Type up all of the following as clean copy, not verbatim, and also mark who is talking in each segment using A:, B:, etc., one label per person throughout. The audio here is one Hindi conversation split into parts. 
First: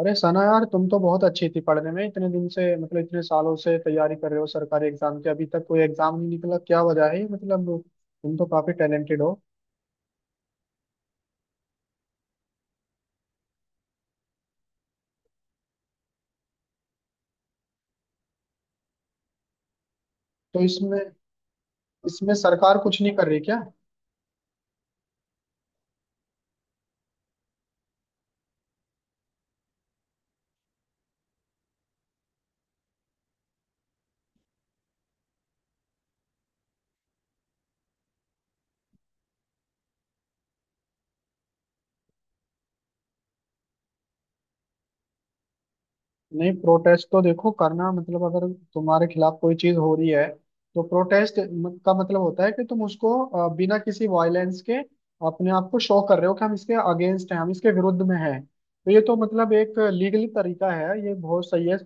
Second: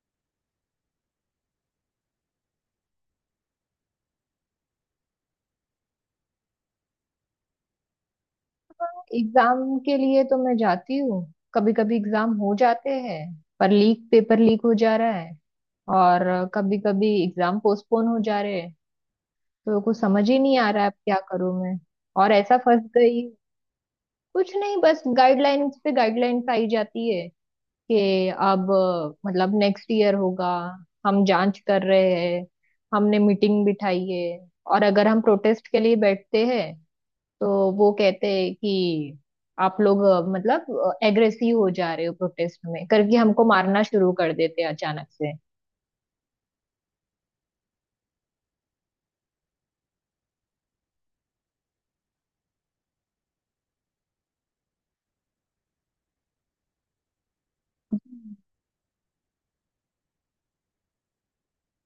A: अरे सना यार, तुम तो बहुत अच्छी थी पढ़ने में। इतने दिन से, मतलब इतने सालों से तैयारी कर रहे हो सरकारी एग्जाम की। अभी तक कोई एग्जाम नहीं निकला, क्या वजह है ये? मतलब तुम तो काफी टैलेंटेड हो।
B: एग्जाम के लिए तो मैं जाती हूँ। कभी कभी एग्जाम हो जाते हैं। पर लीक पेपर लीक हो जा रहा है और कभी कभी एग्जाम पोस्टपोन हो जा रहे हैं। तो कुछ समझ ही नहीं
A: तो
B: आ रहा है, अब
A: इसमें
B: क्या करूँ मैं? और
A: इसमें
B: ऐसा
A: सरकार
B: फंस
A: कुछ नहीं
B: गई।
A: कर रही क्या?
B: कुछ नहीं, बस गाइडलाइंस पे गाइडलाइंस आई जाती है कि अब, मतलब नेक्स्ट ईयर होगा, हम जांच कर रहे हैं, हमने मीटिंग बिठाई है। और अगर हम प्रोटेस्ट के लिए बैठते हैं तो वो कहते हैं कि आप लोग मतलब एग्रेसिव हो जा रहे हो, प्रोटेस्ट में करके हमको मारना शुरू कर देते हैं अचानक से।
A: नहीं, प्रोटेस्ट तो देखो करना, मतलब अगर तुम्हारे खिलाफ कोई चीज हो रही है तो प्रोटेस्ट का मतलब होता है कि तुम उसको बिना किसी वायलेंस के अपने आप को शो कर रहे हो कि हम इसके अगेंस्ट हैं, हम इसके विरुद्ध में हैं। तो ये तो मतलब एक लीगली तरीका है, ये बहुत सही है।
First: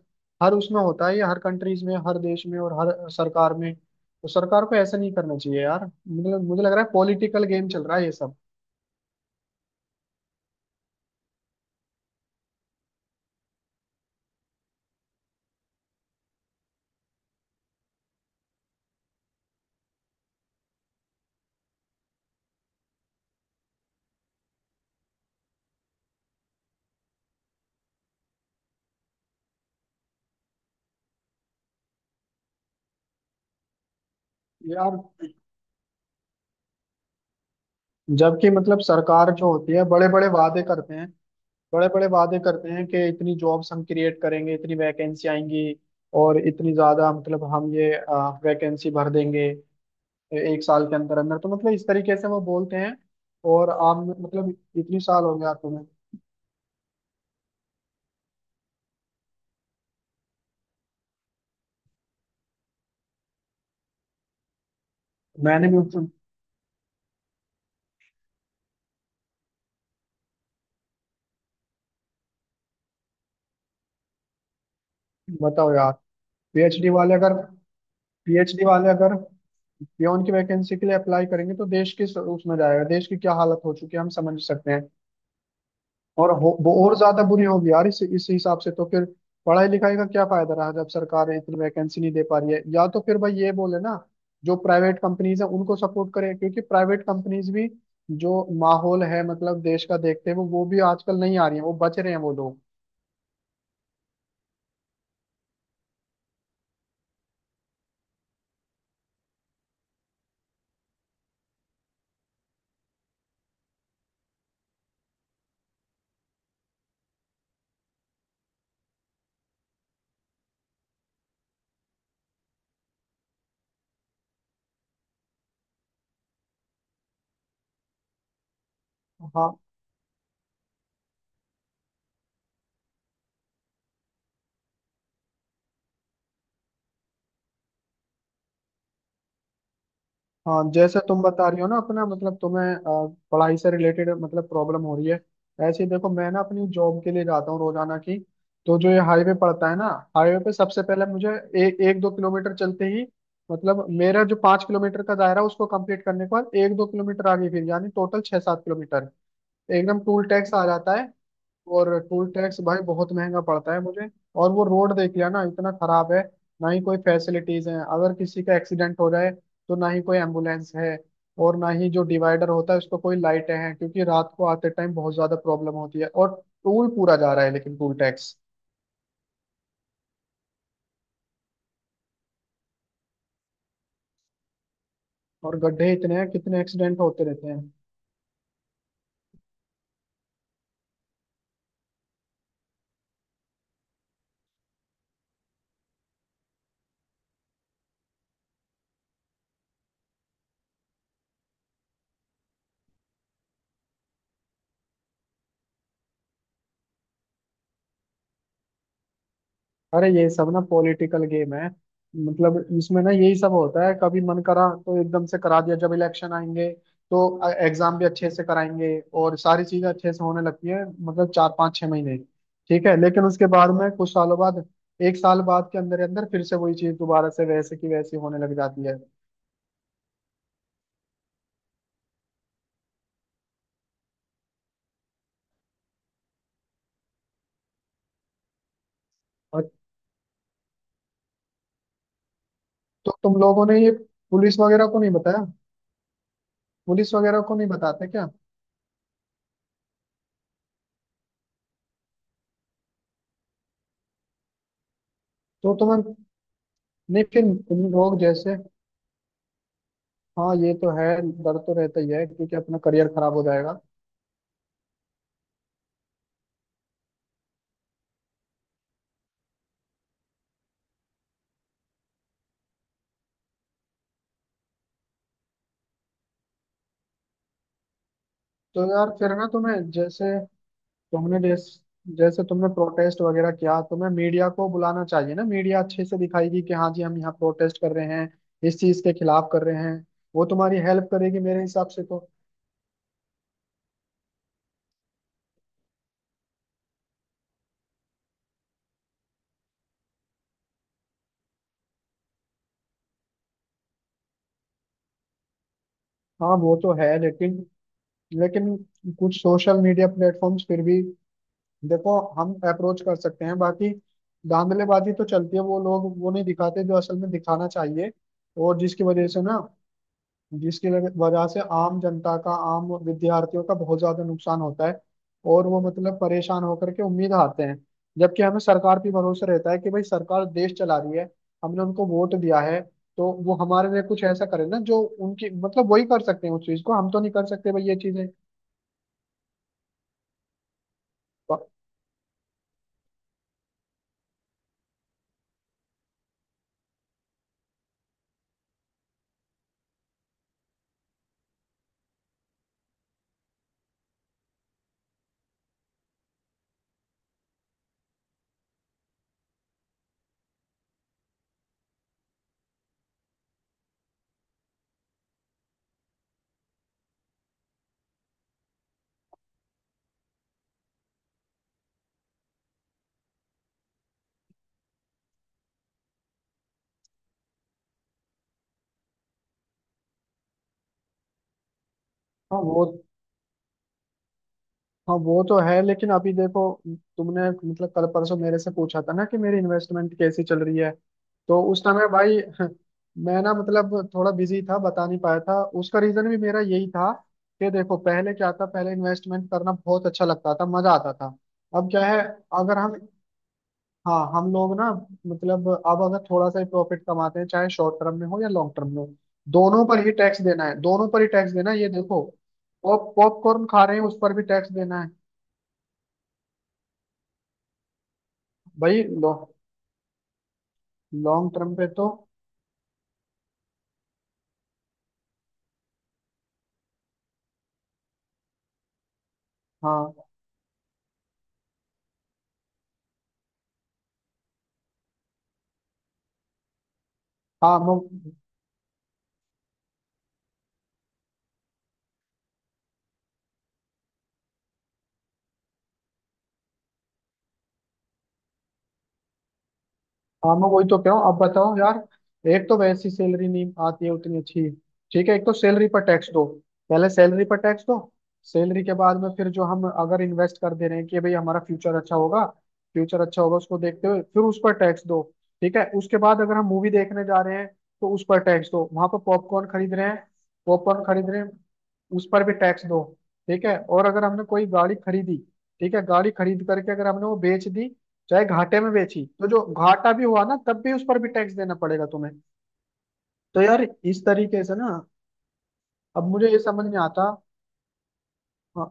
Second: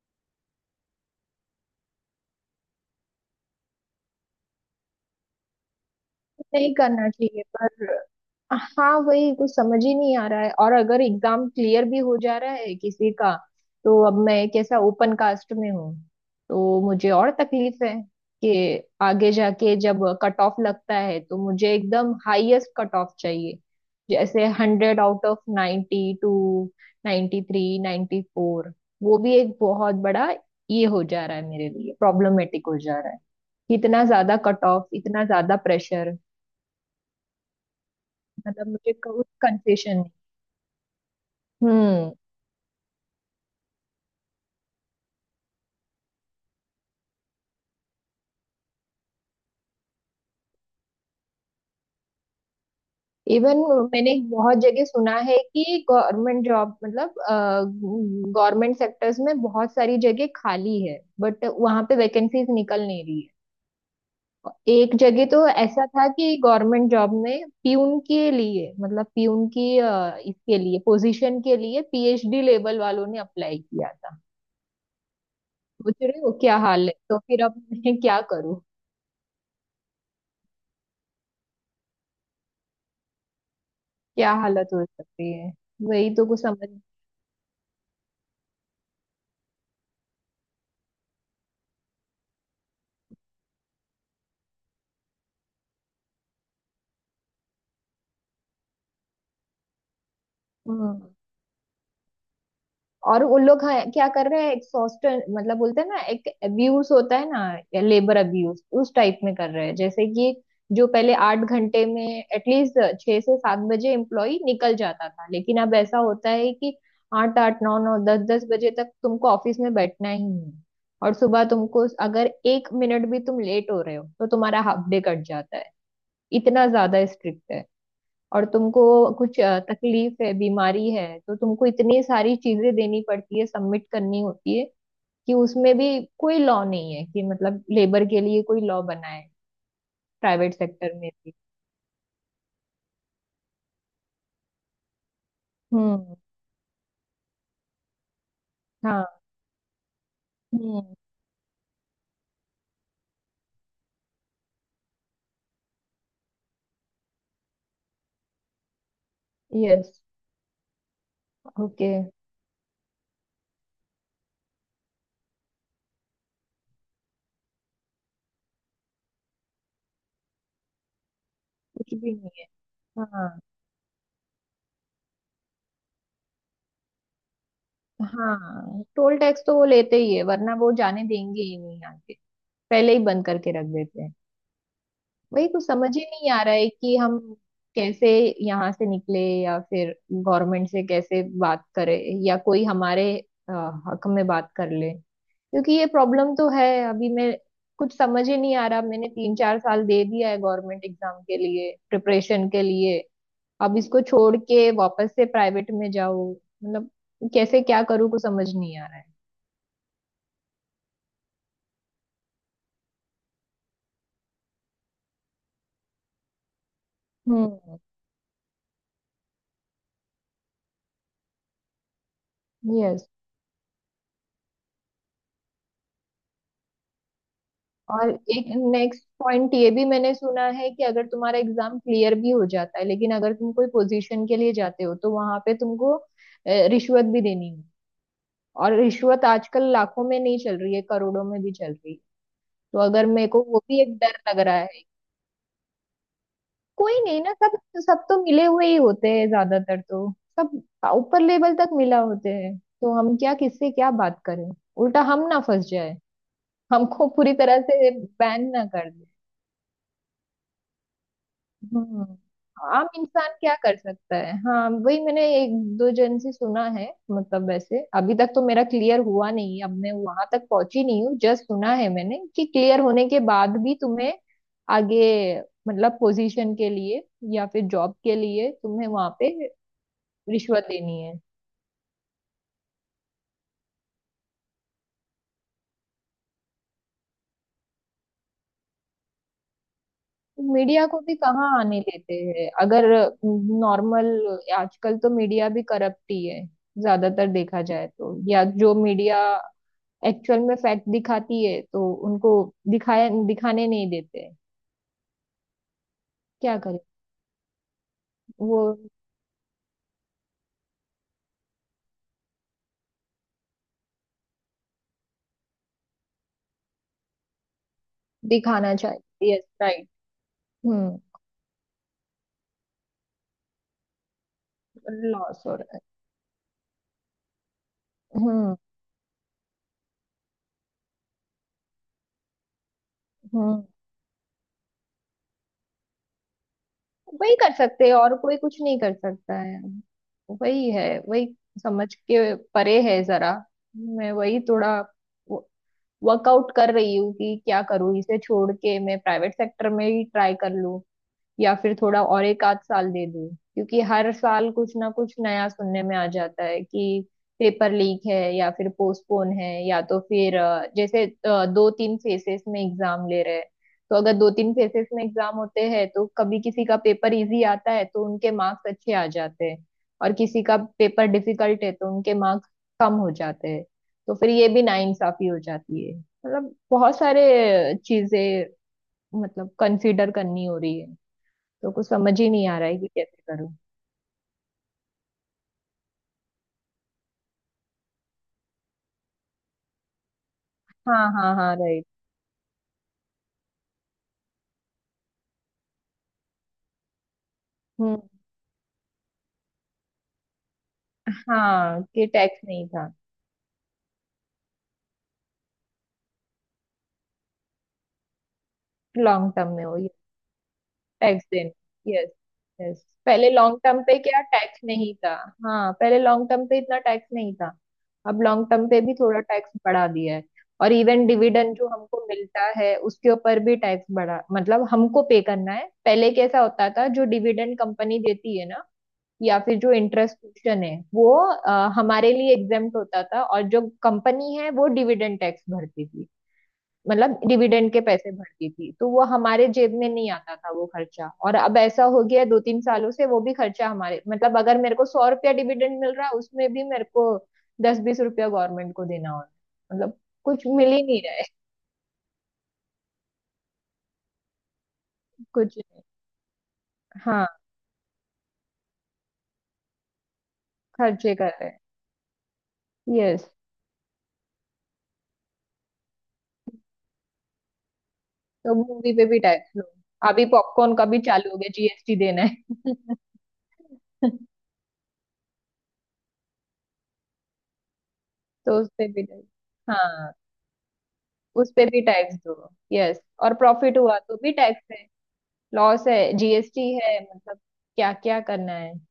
A: हर उसमें होता है ये, हर कंट्रीज में, हर देश में और हर सरकार में। तो सरकार को ऐसा नहीं करना चाहिए यार, मतलब मुझे
B: नहीं
A: लग रहा है
B: करना चाहिए,
A: पॉलिटिकल गेम चल
B: पर
A: रहा है ये सब।
B: हाँ, वही कुछ समझ ही नहीं आ रहा है। और अगर एग्जाम क्लियर भी हो जा रहा है किसी का, तो अब मैं कैसा ओपन कास्ट में हूँ, तो मुझे और तकलीफ है कि आगे जाके जब कट ऑफ लगता है तो मुझे एकदम हाईएस्ट कट ऑफ चाहिए। जैसे 100 आउट ऑफ 92, 93 94 वो भी एक बहुत बड़ा ये हो जा रहा है, मेरे लिए प्रॉब्लमेटिक हो जा रहा है। इतना ज्यादा कट ऑफ,
A: यार,
B: इतना ज्यादा प्रेशर।
A: जबकि
B: मतलब
A: मतलब
B: मुझे कुछ
A: सरकार जो होती है
B: कंसेशन
A: बड़े
B: नहीं।
A: बड़े वादे करते हैं बड़े बड़े
B: हम्म।
A: वादे करते हैं कि इतनी जॉब्स हम क्रिएट करेंगे, इतनी वैकेंसी आएंगी, और इतनी ज्यादा मतलब हम ये वैकेंसी भर देंगे एक साल के अंदर अंदर। तो मतलब इस तरीके से वो बोलते हैं।
B: इवन
A: और आप
B: मैंने
A: मतलब
B: बहुत जगह
A: इतनी
B: सुना
A: साल हो
B: है
A: गया
B: कि
A: तुम्हें।
B: गवर्नमेंट जॉब, मतलब गवर्नमेंट सेक्टर्स में बहुत सारी जगह खाली है, बट वहां पे वैकेंसीज निकल नहीं रही है। एक जगह तो
A: मैंने भी
B: ऐसा था
A: उनसे-।
B: कि गवर्नमेंट जॉब में प्यून के लिए, मतलब प्यून की इसके लिए, पोजीशन के लिए पीएचडी लेवल वालों ने अप्लाई किया था।
A: बताओ यार।
B: सोच रहे हो क्या हाल
A: पीएचडी
B: है,
A: वाले
B: तो
A: अगर
B: फिर अब मैं क्या करूँ?
A: पीएचडी वाले अगर पियोन की वैकेंसी के लिए अप्लाई करेंगे तो देश किस उसमें जाएगा, देश की क्या हालत हो चुकी है हम
B: क्या
A: समझ
B: हालत
A: सकते हैं।
B: हो सकती है, वही तो
A: और
B: कुछ
A: हो,
B: समझ।
A: वो और ज्यादा बुरी होगी यार, इस हिसाब से तो फिर पढ़ाई लिखाई का क्या फायदा रहा जब सरकार इतनी वैकेंसी नहीं दे पा रही है? या तो फिर भाई ये बोले ना, जो प्राइवेट कंपनीज है उनको सपोर्ट करें, क्योंकि प्राइवेट कंपनीज भी जो माहौल है मतलब देश का देखते हैं, वो भी
B: हम्म।
A: आजकल नहीं आ रही है, वो बच रहे हैं वो लोग।
B: और उन लोग, हाँ, क्या कर रहे हैं, एक्सॉस्ट, मतलब बोलते हैं ना, एक अब्यूज होता है ना, लेबर अब्यूज, उस टाइप में कर रहे हैं। जैसे कि जो पहले 8 घंटे में, एटलीस्ट 6 से 7 बजे एम्प्लॉय निकल जाता था, लेकिन अब ऐसा होता है कि आठ आठ नौ नौ दस दस बजे तक तुमको ऑफिस में बैठना ही है। और सुबह तुमको अगर 1 मिनट भी तुम लेट हो रहे हो तो तुम्हारा हाफ डे कट जाता है। इतना ज्यादा स्ट्रिक्ट। और तुमको कुछ
A: हाँ।
B: तकलीफ है, बीमारी है तो तुमको इतनी सारी चीजें देनी पड़ती है, सबमिट करनी होती है। कि उसमें भी कोई लॉ नहीं है कि, मतलब लेबर के लिए कोई लॉ बना है, प्राइवेट
A: हाँ,
B: सेक्टर
A: जैसे
B: में
A: तुम
B: भी।
A: बता रही हो ना अपना, मतलब तुम्हें पढ़ाई से रिलेटेड मतलब प्रॉब्लम हो रही है। ऐसे ही देखो
B: हम्म।
A: मैं ना अपनी जॉब के लिए जाता हूँ रोजाना की। तो जो ये
B: हाँ।
A: हाईवे पड़ता है ना, हाईवे पे सबसे
B: हम्म।
A: पहले मुझे एक दो किलोमीटर चलते ही, मतलब मेरा जो 5 किलोमीटर का दायरा है, उसको कंप्लीट करने के बाद एक दो किलोमीटर आगे फिर यानी टोटल छः सात किलोमीटर
B: यस।
A: एकदम टूल टैक्स आ जाता है।
B: ओके।
A: और टूल टैक्स भाई बहुत महंगा पड़ता है मुझे। और वो रोड देख लिया ना, इतना खराब है। ना ही कोई फैसिलिटीज हैं, अगर किसी का एक्सीडेंट हो जाए तो ना ही कोई एम्बुलेंस है, और ना ही
B: कुछ
A: जो
B: भी नहीं है।
A: डिवाइडर होता है उसको कोई
B: हाँ।
A: लाइटें हैं, क्योंकि रात को आते टाइम बहुत ज्यादा प्रॉब्लम होती है। और टूल पूरा जा रहा है लेकिन टूल टैक्स,
B: हाँ, टोल टैक्स तो वो लेते ही है, वरना वो जाने देंगे ही नहीं आगे। पहले ही बंद करके रख देते हैं। वही
A: और
B: कुछ समझ
A: गड्ढे
B: ही
A: इतने हैं,
B: नहीं आ रहा
A: कितने
B: है कि
A: एक्सीडेंट
B: हम
A: होते रहते हैं।
B: कैसे यहाँ से निकले, या फिर गवर्नमेंट से कैसे बात करें, या कोई हमारे अ, हक में बात कर ले। क्योंकि ये प्रॉब्लम तो है। अभी मैं कुछ समझ ही नहीं आ रहा, मैंने 3 4 साल दे दिया है गवर्नमेंट एग्जाम के लिए, प्रिपरेशन के लिए। अब इसको छोड़ के वापस से प्राइवेट में जाओ, मतलब कैसे, क्या करूँ, कुछ समझ नहीं आ रहा है।
A: अरे ये सब ना पॉलिटिकल गेम है, मतलब इसमें ना यही सब होता है, कभी मन करा तो एकदम से करा दिया। जब इलेक्शन आएंगे तो
B: हम्म।
A: एग्जाम भी अच्छे से कराएंगे और सारी चीजें अच्छे से होने लगती है, मतलब चार पाँच छह महीने, ठीक है।
B: यस।
A: लेकिन उसके बाद में कुछ सालों बाद, एक साल बाद के अंदर अंदर फिर से वही चीज दोबारा से वैसे की
B: और
A: वैसी होने
B: एक
A: लग जाती है।
B: नेक्स्ट पॉइंट ये भी मैंने सुना है कि अगर तुम्हारा एग्जाम क्लियर भी हो जाता है, लेकिन अगर तुम कोई पोजीशन के लिए जाते हो तो वहां पे तुमको रिश्वत भी देनी है। और रिश्वत आजकल
A: और
B: लाखों में नहीं चल रही है, करोड़ों में भी चल रही है। तो अगर
A: तो
B: मेरे
A: तुम
B: को वो
A: लोगों ने
B: भी
A: ये
B: एक डर लग रहा
A: पुलिस
B: है।
A: वगैरह को नहीं बताया?
B: कोई
A: पुलिस
B: नहीं ना,
A: वगैरह को
B: सब
A: नहीं
B: सब
A: बताते
B: तो
A: क्या?
B: मिले हुए ही होते हैं ज्यादातर तो। सब ऊपर लेवल तक मिला होते हैं, तो हम क्या, किससे क्या बात करें? उल्टा हम ना फंस
A: तो
B: जाए,
A: तुम्हें, नहीं
B: हमको पूरी
A: फिर
B: तरह से
A: तुम लोग
B: बैन
A: जैसे,
B: ना कर।
A: हाँ, ये तो है। डर तो रहता
B: हम्म।
A: ही है क्योंकि अपना
B: आम
A: करियर
B: इंसान
A: खराब हो
B: क्या कर
A: जाएगा।
B: सकता है? हाँ, वही मैंने एक दो जन से सुना है, मतलब वैसे अभी तक तो मेरा क्लियर हुआ नहीं है, अब मैं वहां तक पहुंची नहीं हूँ, जस्ट सुना है मैंने कि क्लियर होने के बाद भी तुम्हें आगे, मतलब पोजीशन के लिए या फिर जॉब के लिए
A: तो
B: तुम्हें वहां
A: यार
B: पे
A: फिर ना, तुम्हें जैसे,
B: रिश्वत देनी है।
A: तुमने जैस, जैसे तुमने प्रोटेस्ट वगैरह किया, तुम्हें मीडिया को बुलाना चाहिए ना। मीडिया अच्छे से दिखाएगी कि हाँ जी हम यहाँ प्रोटेस्ट कर रहे हैं, इस चीज के खिलाफ कर रहे हैं। वो तुम्हारी
B: मीडिया को
A: हेल्प
B: भी
A: करेगी
B: कहाँ
A: मेरे
B: आने
A: हिसाब से
B: देते
A: तो।
B: हैं, अगर नॉर्मल। आजकल तो मीडिया भी करप्ट ही है ज्यादातर, देखा जाए तो। या जो मीडिया एक्चुअल में फैक्ट दिखाती है तो उनको दिखाया, दिखाने नहीं देते, क्या
A: हाँ, वो
B: करें।
A: तो है लेकिन,
B: वो
A: लेकिन कुछ सोशल मीडिया प्लेटफॉर्म्स फिर भी देखो, हम अप्रोच कर सकते हैं। बाकी धांधलेबाजी तो चलती है, वो लोग वो नहीं दिखाते जो असल में दिखाना चाहिए।
B: दिखाना
A: और जिसकी वजह
B: चाहिए,
A: से
B: यस,
A: ना,
B: राइट। हम्म।
A: वजह से आम जनता का, आम विद्यार्थियों का बहुत ज्यादा नुकसान होता है।
B: लॉस हो
A: और
B: रहा है।
A: वो मतलब परेशान होकर के उम्मीद हारते हैं। जबकि
B: हम्म।
A: हमें सरकार पे भरोसा रहता है कि भाई सरकार देश चला रही है, हमने उनको वोट दिया है, तो वो
B: हम्म।
A: हमारे लिए कुछ ऐसा करे ना जो उनकी मतलब वही कर सकते हैं, उस चीज को हम तो नहीं
B: वही
A: कर
B: कर
A: सकते भाई,
B: सकते हैं,
A: ये
B: और
A: चीजें
B: कोई कुछ नहीं कर सकता है। वही है वही।
A: प-।
B: समझ के परे है जरा। मैं वही थोड़ा वर्कआउट कर रही हूँ कि क्या करूँ, इसे छोड़ के मैं प्राइवेट सेक्टर में ही ट्राई कर लूँ, या फिर थोड़ा और एक आध साल दे दूं। क्योंकि हर साल कुछ ना कुछ नया सुनने में आ जाता है कि पेपर लीक है, या फिर पोस्टपोन है, या तो फिर जैसे 2 3 फेसेस में एग्जाम ले रहे हैं। तो अगर 2 3 फेसेस में एग्जाम होते हैं तो कभी किसी का पेपर इजी आता है तो उनके मार्क्स अच्छे आ जाते हैं, और किसी का पेपर डिफिकल्ट है तो उनके मार्क्स कम हो जाते हैं। तो फिर ये भी नाइंसाफी हो जाती है, मतलब बहुत सारे चीजें मतलब कंसीडर करनी हो रही है। तो कुछ समझ ही नहीं आ
A: हाँ
B: रहा है
A: वो
B: कि कैसे करूँ।
A: हाँ, वो तो है लेकिन अभी देखो, तुमने मतलब कल परसों मेरे से पूछा था ना कि मेरी इन्वेस्टमेंट कैसी चल रही है।
B: हाँ हाँ हाँ,
A: तो उस
B: राइट।
A: समय भाई मैं ना मतलब थोड़ा बिजी था, बता नहीं पाया था। उसका रीजन भी मेरा यही था कि देखो,
B: हम्म।
A: पहले क्या था, पहले इन्वेस्टमेंट करना बहुत अच्छा लगता था, मजा आता था।
B: हाँ,
A: अब
B: कि
A: क्या है,
B: टैक्स नहीं
A: अगर
B: था।
A: हम हाँ, हम लोग ना, मतलब अब अगर थोड़ा सा ही प्रॉफिट कमाते हैं चाहे शॉर्ट टर्म में हो या लॉन्ग टर्म में हो,
B: लॉन्ग टर्म में हो
A: दोनों
B: ये।
A: पर ही टैक्स देना है, दोनों पर
B: टैक्स
A: ही
B: देना,
A: टैक्स देना है, ये
B: यस।
A: देखो,
B: यस,
A: पॉप
B: पहले लॉन्ग
A: पॉपकॉर्न
B: टर्म
A: खा रहे
B: पे
A: हैं उस
B: क्या
A: पर भी
B: टैक्स
A: टैक्स
B: नहीं
A: देना है।
B: था? हाँ, पहले लॉन्ग टर्म पे इतना टैक्स नहीं था, अब लॉन्ग टर्म पे भी
A: भाई
B: थोड़ा टैक्स बढ़ा दिया है। और इवन
A: लॉन्ग
B: डिविडेंड जो
A: टर्म पे
B: हमको
A: तो,
B: मिलता है उसके ऊपर भी टैक्स बढ़ा, मतलब हमको पे करना है। पहले कैसा होता था जो डिविडेंड कंपनी देती है ना, या फिर जो
A: हाँ,
B: इंटरेस्ट क्वेश्चन है, वो हमारे लिए एग्जेम्प्ट होता था, और जो कंपनी है वो डिविडेंड टैक्स भरती थी। मतलब डिविडेंड
A: हाँ,
B: के पैसे भरती थी, तो वो हमारे जेब में नहीं आता था वो खर्चा। और अब ऐसा हो गया है 2 3 सालों से वो भी खर्चा हमारे, मतलब अगर मेरे को 100 रुपया डिविडेंड मिल रहा है उसमें भी मेरे को 10 20 रुपया गवर्नमेंट को देना हो रहा है, मतलब कुछ
A: हाँ,
B: मिल
A: मैं
B: ही
A: वही तो
B: नहीं
A: कह
B: रहा
A: रहा
B: है।
A: हूँ। अब बताओ यार, एक तो वैसी सैलरी नहीं आती है उतनी अच्छी, ठीक है, एक तो
B: कुछ नहीं।
A: सैलरी पर टैक्स दो, पहले
B: हाँ,
A: सैलरी पर टैक्स दो। सैलरी के बाद में फिर जो हम अगर इन्वेस्ट कर दे रहे हैं
B: खर्चे
A: कि
B: कर
A: भाई
B: रहे हैं।
A: हमारा फ्यूचर अच्छा होगा फ्यूचर
B: यस।
A: अच्छा होगा उसको देखते हुए फिर उस पर टैक्स दो। ठीक है, उसके बाद अगर हम मूवी देखने जा रहे हैं तो उस पर
B: तो
A: टैक्स दो,
B: मूवी पे
A: वहां
B: भी
A: पर
B: टैक्स लो।
A: पॉपकॉर्न खरीद रहे हैं,
B: अभी पॉपकॉर्न का भी
A: पॉपकॉर्न
B: चालू
A: खरीद
B: हो
A: रहे
B: गया
A: हैं
B: जीएसटी देना
A: उस पर भी टैक्स दो। ठीक है, और
B: है।
A: अगर हमने कोई गाड़ी खरीदी, ठीक है, गाड़ी खरीद करके अगर हमने वो बेच दी, चाहे
B: तो उस
A: घाटे
B: पे
A: में
B: भी
A: बेची
B: टैक्स।
A: तो जो
B: हाँ,
A: घाटा भी हुआ ना, तब भी उस पर भी
B: उस
A: टैक्स
B: पे
A: देना
B: भी
A: पड़ेगा
B: टैक्स
A: तुम्हें।
B: दो, यस। और
A: तो
B: प्रॉफिट
A: यार
B: हुआ तो
A: इस
B: भी टैक्स
A: तरीके से
B: है,
A: ना,
B: लॉस है,
A: अब मुझे ये
B: जीएसटी
A: समझ नहीं
B: है,
A: आता,
B: मतलब क्या क्या करना है।
A: हाँ,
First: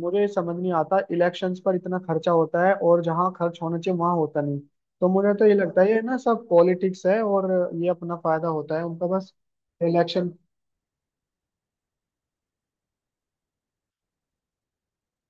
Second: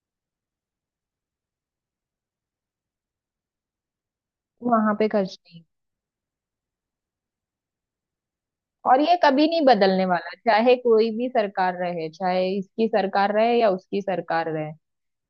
A: मुझे ये समझ नहीं आता, इलेक्शंस पर इतना खर्चा होता है और जहाँ खर्च होना चाहिए वहां होता नहीं।
B: वहां पे
A: तो मुझे
B: खर्च
A: तो ये
B: नहीं।
A: लगता है ये ना सब पॉलिटिक्स है, और ये अपना फायदा होता है
B: और
A: उनका
B: ये
A: बस,
B: कभी नहीं बदलने वाला,
A: इलेक्शन।
B: चाहे कोई भी सरकार रहे, चाहे इसकी सरकार रहे या उसकी सरकार रहे।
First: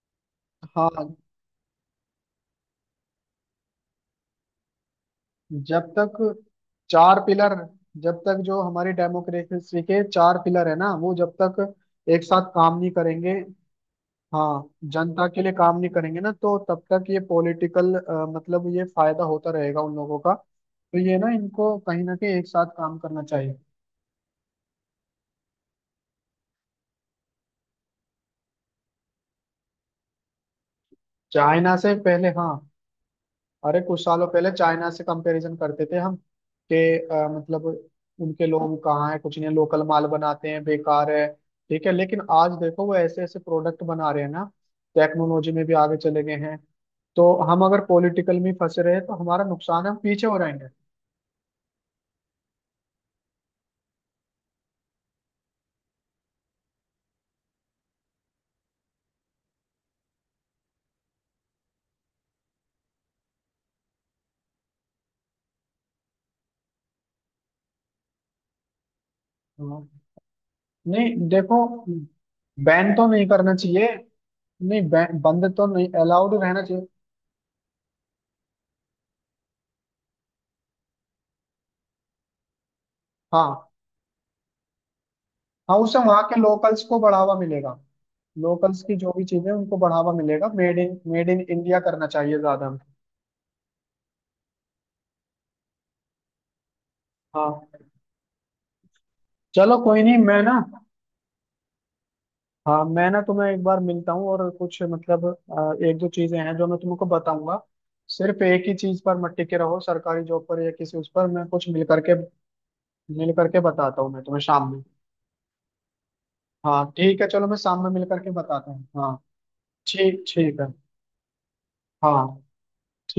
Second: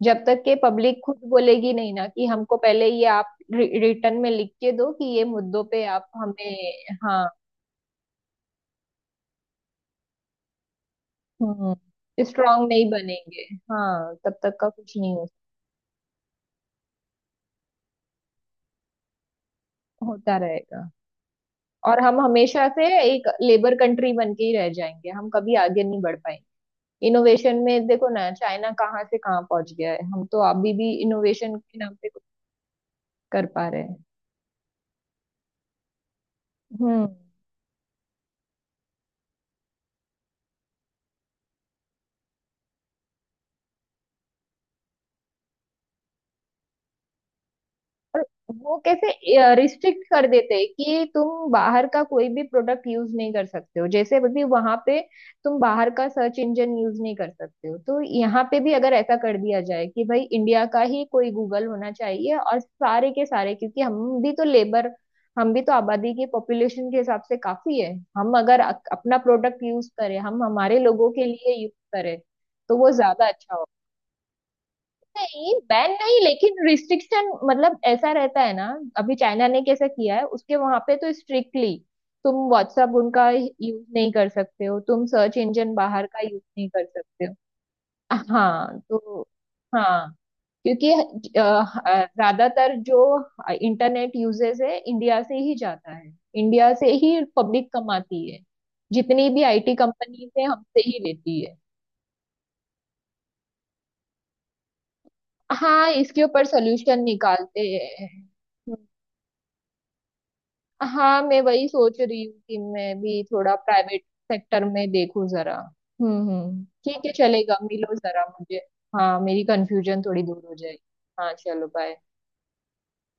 B: जब तक के पब्लिक
A: हाँ,
B: खुद बोलेगी नहीं ना कि हमको पहले ये आप रिटर्न में लिख के दो कि ये मुद्दों पे
A: जब
B: आप
A: तक,
B: हमें।
A: चार
B: हाँ।
A: पिलर, जब तक जो हमारी डेमोक्रेसी के चार पिलर है ना, वो जब
B: हम्म।
A: तक एक साथ
B: स्ट्रांग
A: काम
B: नहीं
A: नहीं करेंगे,
B: बनेंगे। हाँ तब तक
A: हाँ,
B: का कुछ नहीं हो,
A: जनता के लिए काम नहीं करेंगे ना, तो तब तक ये पॉलिटिकल, मतलब ये फायदा होता रहेगा उन लोगों का।
B: होता रहेगा।
A: तो ये ना, इनको
B: और
A: कहीं ना
B: हम
A: कहीं एक साथ
B: हमेशा से
A: काम करना
B: एक
A: चाहिए।
B: लेबर कंट्री बन के ही रह जाएंगे, हम कभी आगे नहीं बढ़ पाएंगे। इनोवेशन में देखो ना, चाइना कहाँ से कहाँ पहुंच गया है, हम तो अभी भी इनोवेशन
A: चाइना
B: के
A: से
B: नाम पे कुछ
A: पहले, हाँ,
B: कर पा
A: अरे
B: रहे हैं।
A: कुछ सालों पहले चाइना से कंपैरिजन करते थे हम कि
B: हम्म।
A: मतलब उनके लोग कहाँ है, कुछ नहीं लोकल माल बनाते हैं, बेकार है, ठीक है। लेकिन आज देखो वो ऐसे ऐसे प्रोडक्ट बना रहे हैं ना, टेक्नोलॉजी में भी आगे चले गए हैं। तो हम अगर
B: और
A: पॉलिटिकल में
B: वो
A: फंसे रहे
B: कैसे
A: तो हमारा नुकसान है, हम
B: रिस्ट्रिक्ट कर
A: पीछे हो
B: देते हैं
A: जाएंगे।
B: कि तुम बाहर का कोई भी प्रोडक्ट यूज नहीं कर सकते हो, जैसे भी वहां पे तुम बाहर का सर्च इंजन यूज नहीं कर सकते हो। तो यहाँ पे भी अगर ऐसा कर दिया जाए कि भाई इंडिया का ही कोई गूगल होना चाहिए, और सारे के सारे, क्योंकि हम भी तो लेबर, हम भी तो आबादी की पॉपुलेशन के हिसाब से काफी है। हम अगर अपना प्रोडक्ट यूज
A: हाँ।
B: करें, हम हमारे लोगों
A: नहीं
B: के लिए
A: देखो,
B: यूज करें, तो वो
A: बैन तो नहीं
B: ज्यादा
A: करना
B: अच्छा होगा।
A: चाहिए, नहीं बैन बंद
B: नहीं
A: तो नहीं,
B: बैन नहीं,
A: अलाउड
B: लेकिन
A: रहना चाहिए।
B: रिस्ट्रिक्शन, मतलब ऐसा रहता है ना। अभी चाइना ने कैसा किया है उसके, वहां पे तो स्ट्रिक्टली तुम व्हाट्सअप उनका
A: हाँ।
B: यूज नहीं कर सकते हो, तुम सर्च इंजन
A: हाँ, उससे
B: बाहर का
A: वहाँ के
B: यूज नहीं
A: लोकल्स
B: कर
A: को
B: सकते हो।
A: बढ़ावा मिलेगा,
B: हाँ
A: लोकल्स की जो
B: तो।
A: भी चीजें उनको
B: हाँ,
A: बढ़ावा मिलेगा, मेड
B: क्योंकि
A: इन मेड इन इंडिया करना चाहिए ज्यादा
B: ज्यादातर
A: हमें।
B: जो इंटरनेट यूजेस है इंडिया से ही जाता है, इंडिया से ही
A: हाँ,
B: पब्लिक कमाती है, जितनी भी आईटी
A: चलो कोई नहीं।
B: कंपनीज
A: मैं
B: है
A: ना,
B: हमसे ही लेती है।
A: हाँ, मैं ना तुम्हें एक बार मिलता हूँ, और कुछ मतलब
B: हाँ,
A: एक दो
B: इसके
A: चीजें
B: ऊपर
A: हैं जो मैं
B: सोल्यूशन
A: तुमको बताऊंगा।
B: निकालते
A: सिर्फ एक ही
B: हैं।
A: चीज पर मत टिके रहो सरकारी जॉब पर या किसी उस
B: हाँ,
A: पर।
B: मैं
A: मैं
B: वही
A: कुछ मिल
B: सोच
A: करके,
B: रही हूँ कि मैं भी थोड़ा
A: बताता
B: प्राइवेट
A: हूँ मैं तुम्हें
B: सेक्टर
A: शाम में।
B: में देखूँ जरा। हम्म,
A: हाँ,
B: ठीक है,
A: ठीक है, चलो
B: चलेगा,
A: मैं शाम में
B: मिलो
A: मिल
B: जरा
A: करके
B: मुझे।
A: बताता हूँ। हाँ,
B: हाँ, मेरी कंफ्यूजन थोड़ी
A: ठीक
B: दूर हो
A: ठीक है।
B: जाएगी। हाँ, चलो बाय।
A: हाँ, ठीक।